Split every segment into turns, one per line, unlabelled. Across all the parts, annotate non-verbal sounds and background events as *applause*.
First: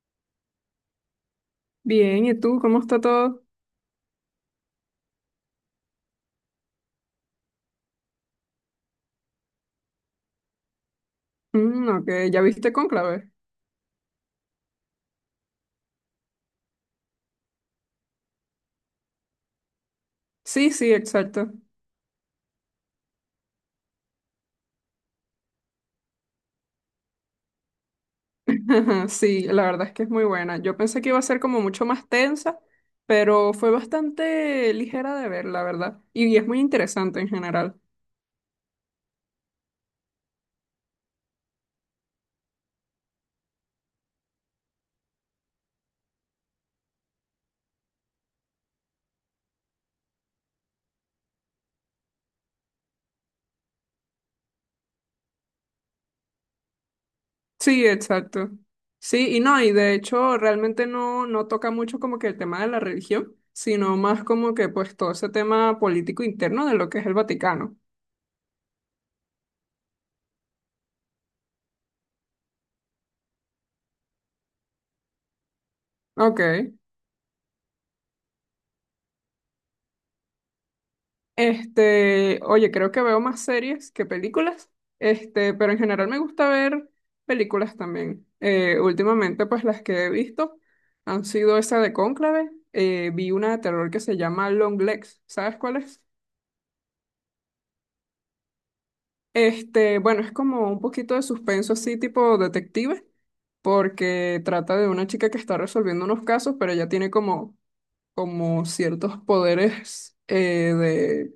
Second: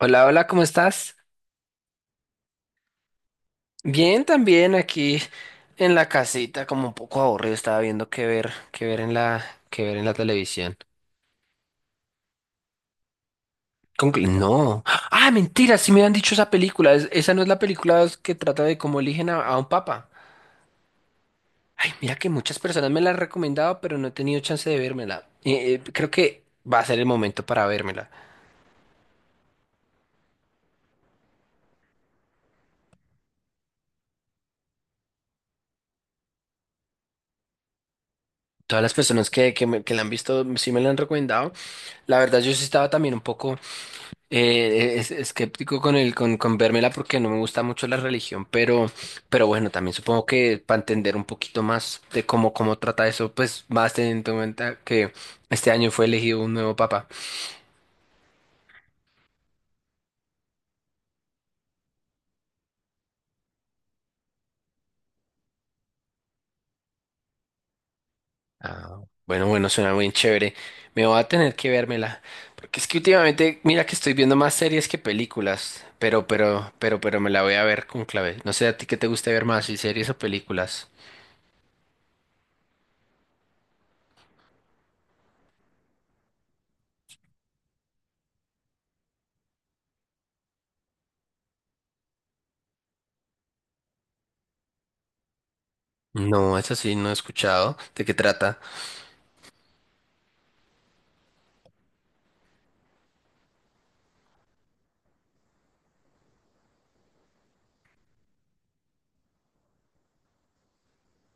Hola, hola, ¿cómo estás?
Bien, ¿y tú? ¿Cómo está todo?
Bien, también aquí en la casita, como un poco aburrido, estaba viendo qué ver en la televisión.
Mm, ok, ¿ya viste Cónclave?
No. Ah, mentira, sí me han dicho esa película. Esa no es la película que trata de cómo eligen a un papa.
Sí, sí, exacto.
Ay, mira que muchas personas me la han recomendado, pero no he tenido chance de vérmela. Creo que va a ser el momento para vérmela.
*laughs* Sí, la verdad es que es muy buena. Yo pensé que iba a ser como mucho más tensa, pero fue bastante ligera de ver, la verdad. Y es muy interesante en general.
Todas las personas que la han visto sí me la han recomendado. La verdad, yo sí estaba también un poco. Es Escéptico con el con vérmela porque no me gusta mucho la religión, pero bueno, también supongo que para entender un poquito más de cómo, cómo trata eso, pues más teniendo en cuenta que este año fue elegido un nuevo papa.
Sí, exacto. Sí, y no, y de hecho realmente no toca mucho como que el tema de la religión, sino más como que pues todo ese tema político interno de lo que es el Vaticano.
Ah, bueno, bueno, suena muy chévere. Me voy a tener que vérmela. Porque es que últimamente, mira que estoy viendo más series que películas, pero,
Ok.
pero, pero, pero me la voy a ver con clave. No sé a ti qué te gusta ver más, si series o películas.
Este, oye, creo que veo más series que películas, este, pero en general me gusta ver películas también. Últimamente, pues las que he visto han sido esa de Cónclave. Vi una de terror que se llama Long Legs, ¿sabes cuál es?
No, eso sí, no he escuchado. ¿De qué trata?
Este, bueno, es como un poquito de suspenso así, tipo detective, porque trata de una chica que está resolviendo unos casos, pero ella tiene como, como ciertos poderes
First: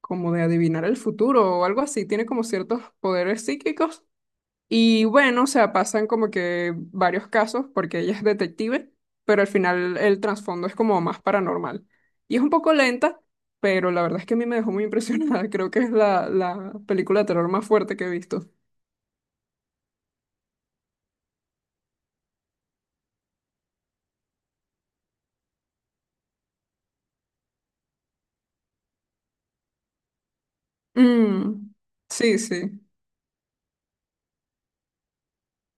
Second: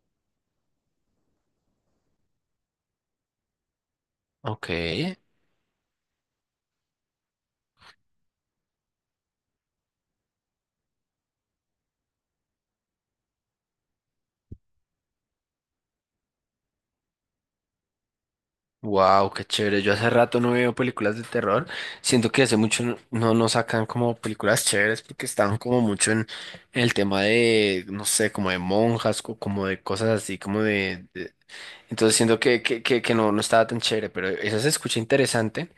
como de adivinar el futuro o algo así, tiene como ciertos poderes psíquicos.
Ok.
Y bueno, o sea, pasan como que varios casos porque ella es detective, pero al final el trasfondo es como más paranormal. Y es un poco lenta, pero la verdad es que a mí me dejó muy impresionada. *laughs* Creo que es la película de terror más fuerte que he visto.
Wow, qué chévere. Yo hace rato no veo películas de terror. Siento que hace mucho no nos sacan como películas chéveres porque estaban como mucho en el tema de, no sé, como de monjas, como de cosas así.
Mm,
Entonces
sí,
siento que,
sí.
que, que, que no estaba tan chévere, pero esa se escucha interesante.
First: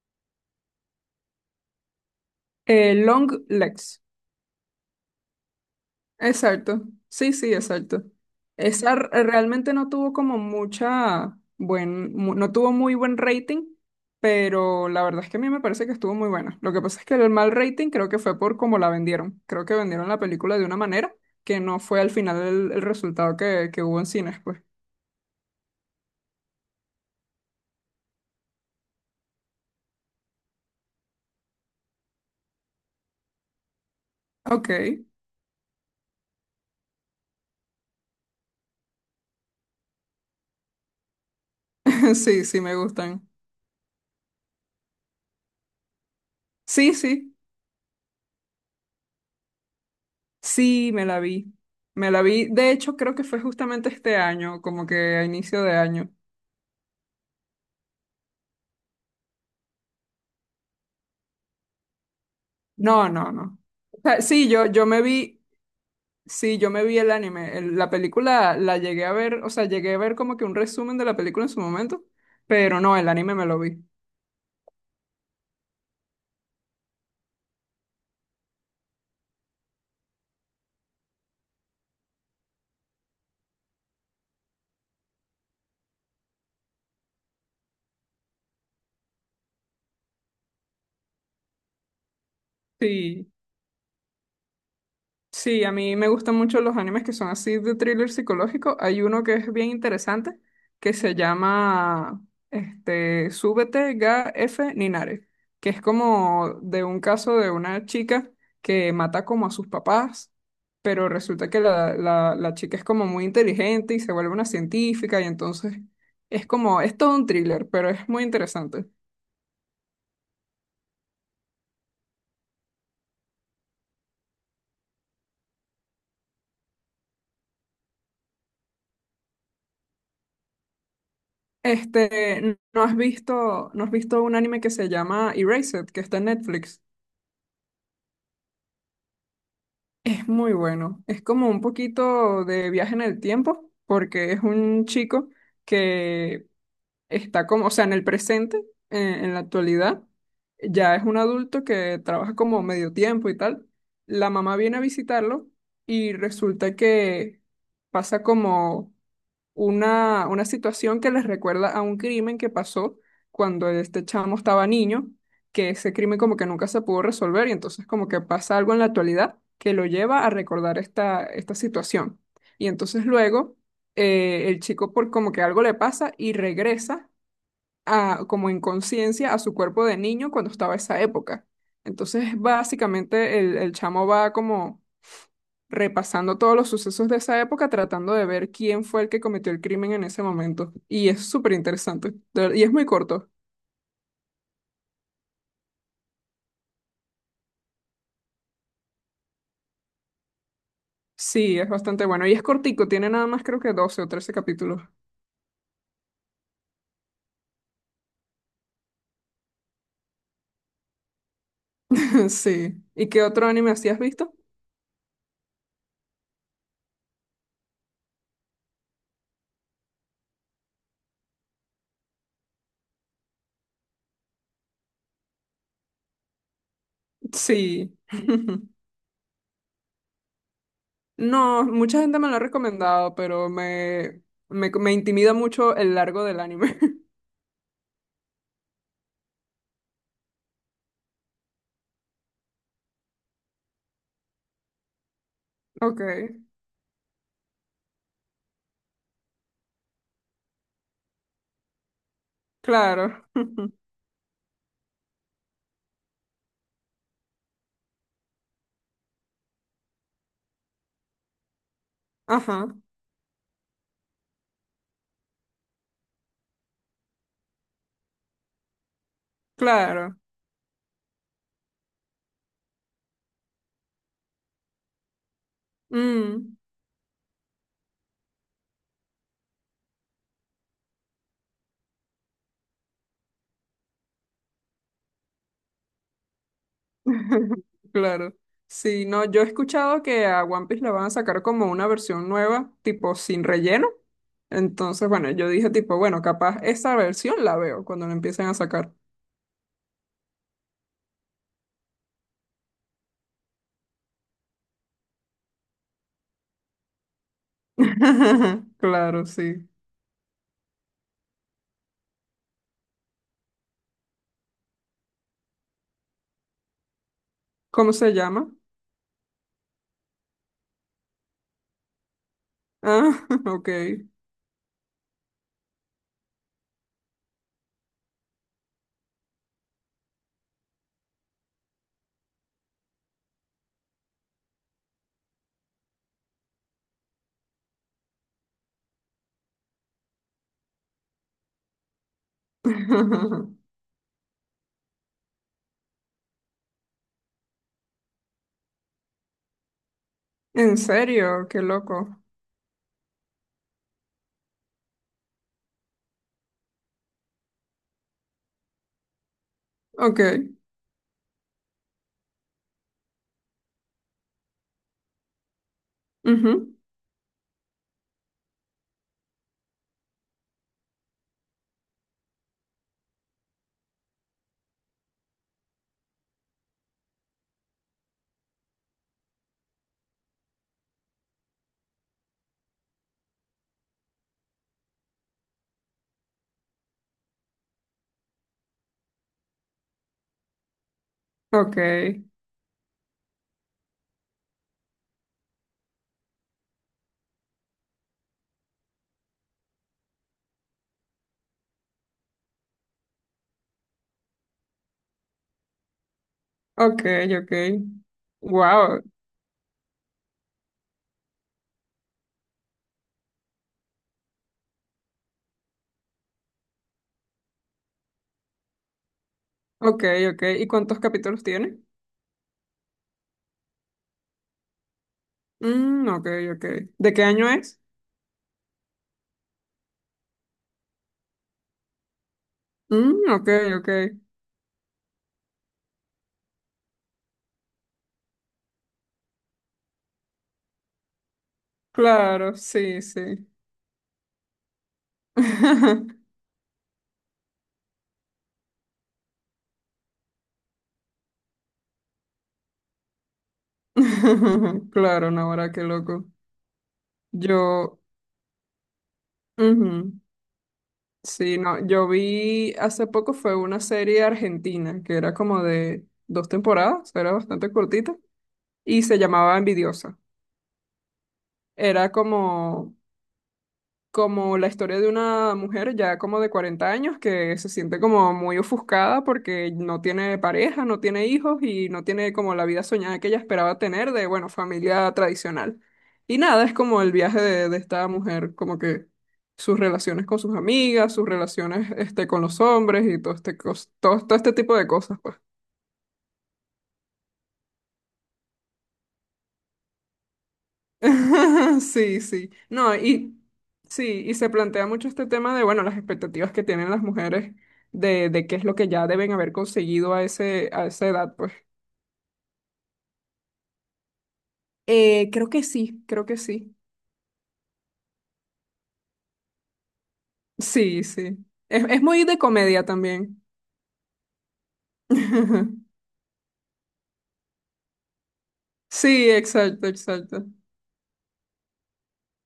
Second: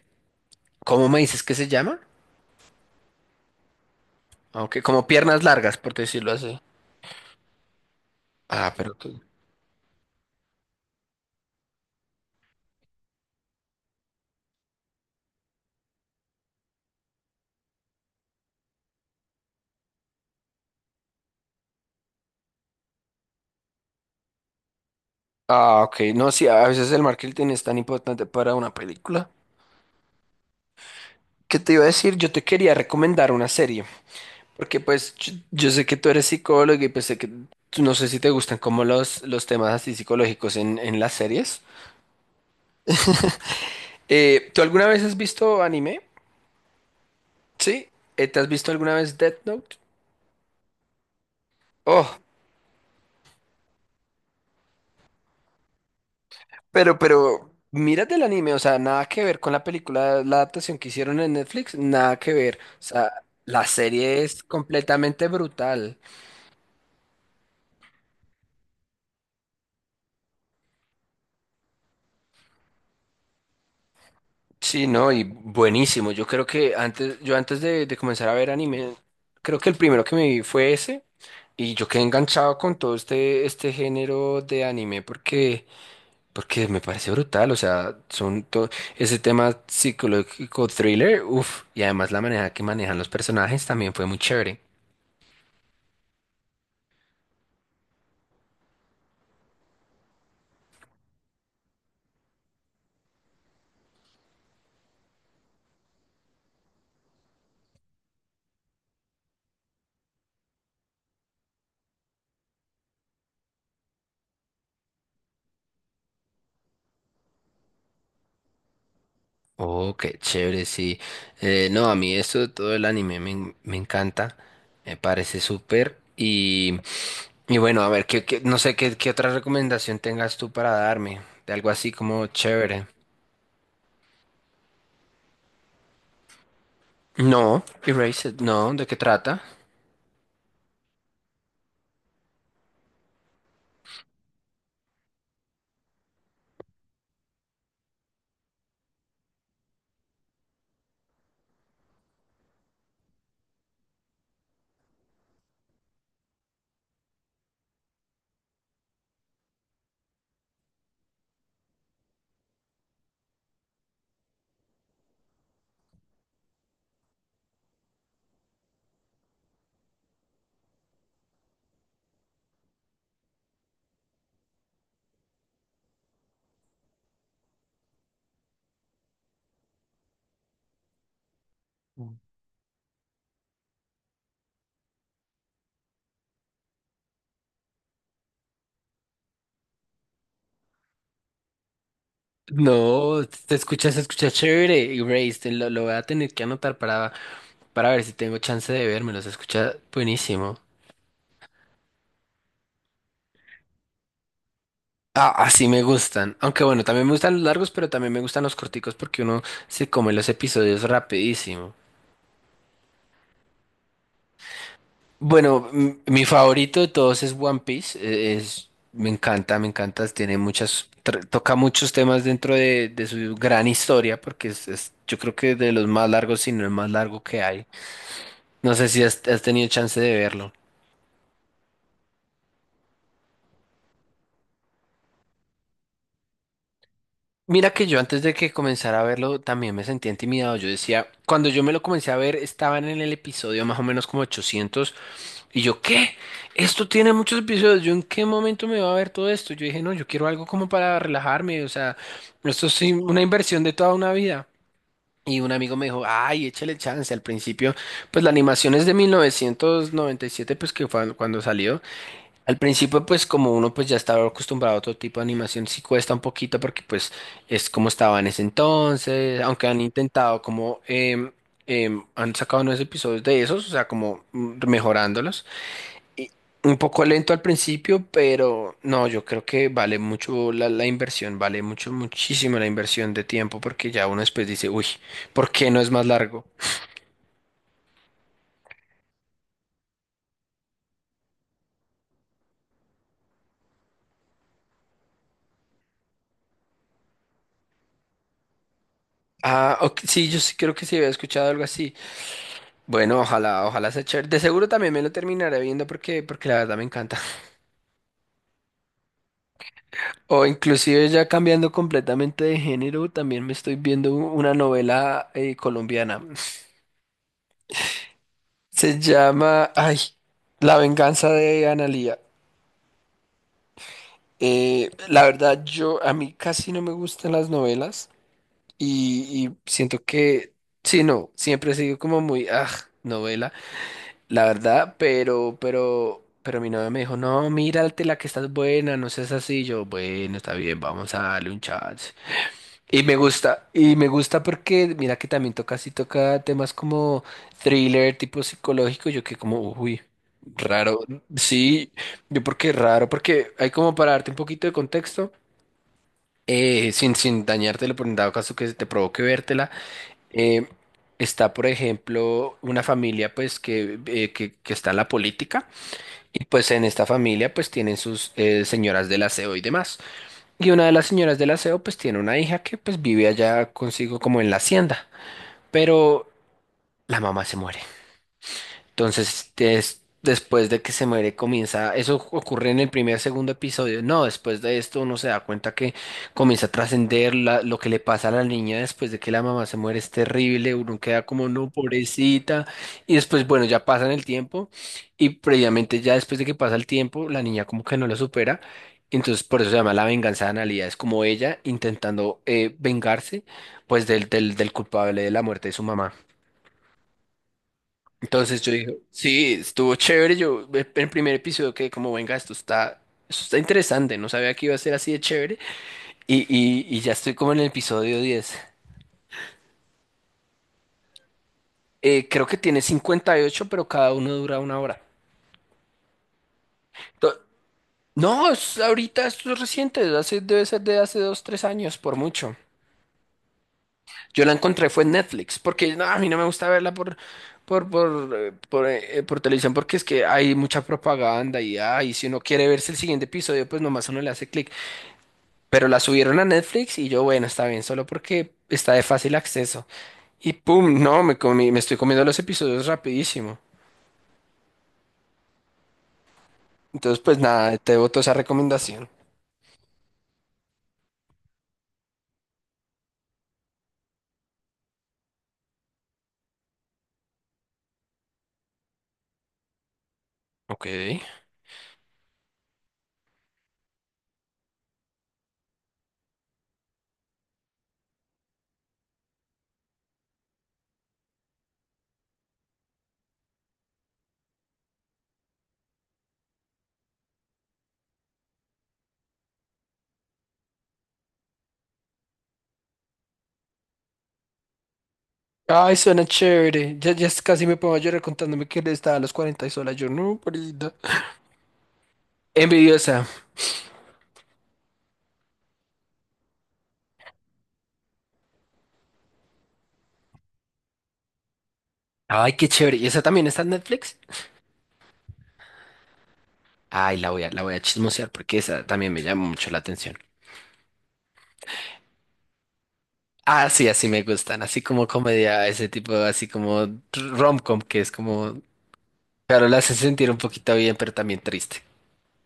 ¿Cómo me dices que se llama?
Long Legs.
Aunque como piernas largas, por decirlo así.
Exacto, sí, sí, exacto.
Ah, pero tú.
Realmente no tuvo como mucha buen, no tuvo muy buen rating, pero la verdad es que a mí me parece que estuvo muy buena. Lo que pasa es que el mal rating creo que fue por cómo la vendieron. Creo que vendieron la película de una manera que no fue al final el resultado que hubo en cines, pues.
Ah, ok. No, sí, a veces el marketing es tan importante para una película. ¿Qué te iba a decir? Yo te quería recomendar una serie.
Ok,
Porque pues yo sé que tú eres psicólogo y pues sé que no sé si te gustan como los temas así psicológicos en las series.
*laughs* sí, sí, me gustan.
¿Tú alguna vez has visto anime?
Sí, sí,
Sí. ¿Te has visto alguna vez Death Note?
sí, me la vi. Me
Oh,
la vi, de hecho, creo que fue justamente este año, como que a inicio de año.
mírate el anime, o sea, nada que ver con la película, la adaptación que hicieron en Netflix, nada que ver. O
No,
sea,
no, no.
la
O sea,
serie es
sí, yo me
completamente
vi,
brutal.
sí, yo me vi el anime. La película la llegué a ver, o sea, llegué a ver como que un resumen de la película en su momento, pero no, el anime me lo vi.
Sí, no, y buenísimo. Yo creo que antes, yo antes de comenzar a ver anime, creo que el primero que me vi fue ese, y yo quedé enganchado con todo este género de anime porque me parece brutal. O sea, son todo ese tema psicológico thriller, uff, y además la manera que manejan los
Sí.
personajes también fue muy chévere.
Sí, a mí me gustan mucho los animes que son así de thriller psicológico. Hay uno que es bien interesante que se llama este, Súbete Ga F Ninare, que es como de un caso de una chica que mata como a sus papás, pero resulta que la chica es como muy inteligente y se vuelve una científica y entonces es como, es todo un thriller, pero es muy interesante.
Oh, qué chévere, sí. No, a mí esto de todo el anime me encanta, me parece súper. Y bueno, a ver, no sé qué otra recomendación tengas tú para darme, de algo así como
Este,
chévere.
¿no has visto un anime que se llama Erased, que está en Netflix?
No, Erased, no, ¿de qué trata?
Es muy bueno. Es como un poquito de viaje en el tiempo, porque es un chico que está como, o sea, en el presente, en la actualidad, ya es un adulto que trabaja como medio tiempo y tal. La mamá viene a visitarlo y resulta que pasa como una situación que les recuerda a un crimen que pasó cuando este chamo estaba niño, que ese crimen como que nunca se pudo resolver y entonces como que pasa algo en la actualidad que lo lleva a recordar esta situación. Y entonces luego el chico por como que algo le pasa y regresa a, como en conciencia a su cuerpo de niño cuando estaba esa época. Entonces básicamente el chamo va como repasando todos los sucesos de esa época, tratando de ver quién fue el que cometió el crimen en ese momento. Y es súper interesante. Y es muy
No,
corto.
se escucha chévere, Erased, lo voy a tener que anotar para ver si tengo chance de verme, se escucha buenísimo.
Sí, es bastante bueno. Y es cortico, tiene nada más creo que doce o trece capítulos.
Ah, así me gustan. Aunque bueno, también me gustan los largos, pero también me gustan los corticos porque uno se come los episodios rapidísimo.
*laughs* Sí. ¿Y qué otro anime así has visto?
Bueno, mi favorito de todos es One Piece. Me encanta, me encanta. Tiene toca muchos temas dentro de su gran historia porque yo creo que de los más largos, si no el más largo que hay.
Sí. *laughs*
No sé si has tenido chance de verlo.
No, mucha gente me lo ha recomendado, pero me intimida mucho el largo del anime. *laughs*
Mira que yo antes de que comenzara a verlo también me sentía intimidado. Yo decía, cuando yo me lo comencé a ver, estaban en el episodio más o menos como 800. Y yo,
Ok,
¿qué? Esto tiene muchos episodios. ¿Yo en qué momento me va a ver todo esto? Yo dije, no, yo quiero algo como para relajarme. O sea, esto es sí una
claro.
inversión
*laughs*
de toda una vida. Y un amigo me dijo, ay, échale chance. Al principio, pues la animación es de 1997 pues que fue cuando salió. Al
Ajá,
principio, pues como uno pues ya estaba acostumbrado a otro tipo de animación, sí cuesta un poquito porque pues es como estaba en ese entonces, aunque han
claro.
intentado como. Han sacado nuevos episodios de esos, o sea, como mejorándolos y
Mm.
un poco lento al principio, pero no, yo creo que vale mucho la inversión, vale mucho, muchísimo la inversión de tiempo, porque ya uno después dice, uy, ¿por qué no es más largo?
*laughs* Claro. Sí, no, yo he escuchado que a One Piece la van a sacar como una versión nueva, tipo sin relleno. Entonces, bueno, yo dije tipo, bueno, capaz esa versión la veo cuando la empiecen a sacar.
Ah, ok, sí, yo sí creo que sí había escuchado algo así. Bueno, ojalá, ojalá sea chévere. De seguro también me lo terminaré viendo porque la verdad me encanta. *laughs*
*laughs* Claro, sí.
O inclusive ya cambiando completamente de género, también me estoy viendo una novela colombiana.
¿Cómo se llama?
Se llama, ay, La venganza de Analía.
Ah, *laughs* ok.
La verdad, yo a mí casi no me gustan las novelas y siento que, sí, no, siempre he sido como muy, novela, la verdad, pero mi novia me dijo, no, mírate la que estás buena, no seas así, yo, bueno, está bien, vamos a darle un chance.
*laughs*
Y me gusta porque, mira que también toca, sí toca temas como thriller, tipo psicológico, yo que como, uy.
En
Raro,
serio, qué
sí,
loco.
yo porque raro, porque hay como para darte un poquito de contexto sin dañártelo, por en dado caso que te provoque vértela,
Ok.
eh, está, por ejemplo, una familia pues que está en la política y pues
Ujú.
en esta familia pues tienen sus señoras del aseo y demás. Y una de las señoras del aseo pues tiene una hija que pues vive allá consigo como en la hacienda, pero la mamá se muere. Entonces, después de que se muere, comienza, eso ocurre en el primer, segundo episodio. No, después de esto uno se da cuenta que comienza a trascender lo que le pasa a la niña después de que la mamá se muere es terrible, uno queda como, no,
Ok.
pobrecita. Y después, bueno, ya pasan el tiempo y previamente ya después de que pasa el tiempo, la niña como que no lo supera. Entonces, por eso se llama la venganza de Analía. Es como ella intentando vengarse, pues, del culpable de la muerte de su mamá.
Ok, ok.
Entonces yo dije,
Wow.
sí, estuvo chévere. Yo en el primer episodio quedé como, venga, esto está interesante. No sabía que iba a ser así de chévere. Y ya estoy como en el episodio 10.
Ok, ok. ¿Y cuántos capítulos tiene?
Creo que tiene 58, pero cada uno dura una hora.
Mm, ok, ok. ¿De qué
To-
año es?
No, ahorita esto es reciente. Debe ser de hace 2, 3 años, por mucho.
Mm, ok, ok.
Yo la encontré fue en Netflix, porque no, a mí no me gusta verla por televisión, porque es que hay mucha propaganda y si uno
Claro,
quiere verse el
sí,
siguiente
sí.
episodio, pues nomás uno le hace clic. Pero la
*laughs*
subieron a Netflix y yo, bueno, está bien, solo porque está de fácil acceso. Y pum, no, me estoy comiendo los episodios rapidísimo.
Claro, Nahora, qué loco.
Entonces, pues nada, te
Yo,
boto esa recomendación.
ujú, sí, no, yo vi hace poco fue una serie argentina que era como de dos temporadas, era bastante cortita y se llamaba Envidiosa.
Ok.
Era como como la historia de una mujer ya como de 40 años que se siente como muy ofuscada porque no tiene pareja, no tiene hijos y no tiene como la vida soñada que ella esperaba tener de, bueno, familia tradicional. Y nada, es como el viaje de esta mujer, como que sus relaciones con sus amigas, sus relaciones este, con los hombres y todo este, todo, todo este tipo de cosas, pues.
Ay, suena chévere. Ya casi me pongo a llorar contándome que él estaba a los 40 y sola. Yo, no, pobrecita.
*laughs* Sí, sí. No,
Envidiosa.
y sí, y se plantea mucho este tema de, bueno, las expectativas que tienen las mujeres de qué es lo que ya deben haber conseguido a ese, a esa edad, pues.
Ay, qué chévere. ¿Y esa también está en Netflix?
Creo que sí, creo que sí.
Ay, la voy a chismosear porque esa también me llama mucho la atención.
Sí, sí. Es muy de comedia también.
Ah, sí, así me gustan. Así como comedia,
*laughs*
ese tipo, así como rom-com, que es como.
Sí,
Claro, la
exacto,
hace sentir un
exacto.
poquito bien, pero también triste.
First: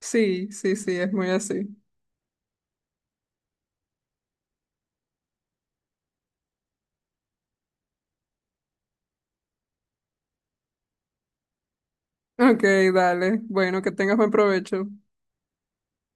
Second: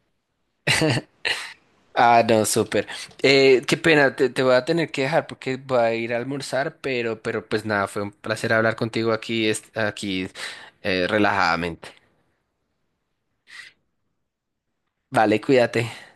Sí, sí, sí, es muy así.
Ah, no, súper. Qué pena, te voy a tener que dejar porque voy a ir a almorzar, pero pues nada, fue un placer hablar contigo aquí, relajadamente.
Ok, dale. Bueno, que tengas buen provecho.
Vale, cuídate.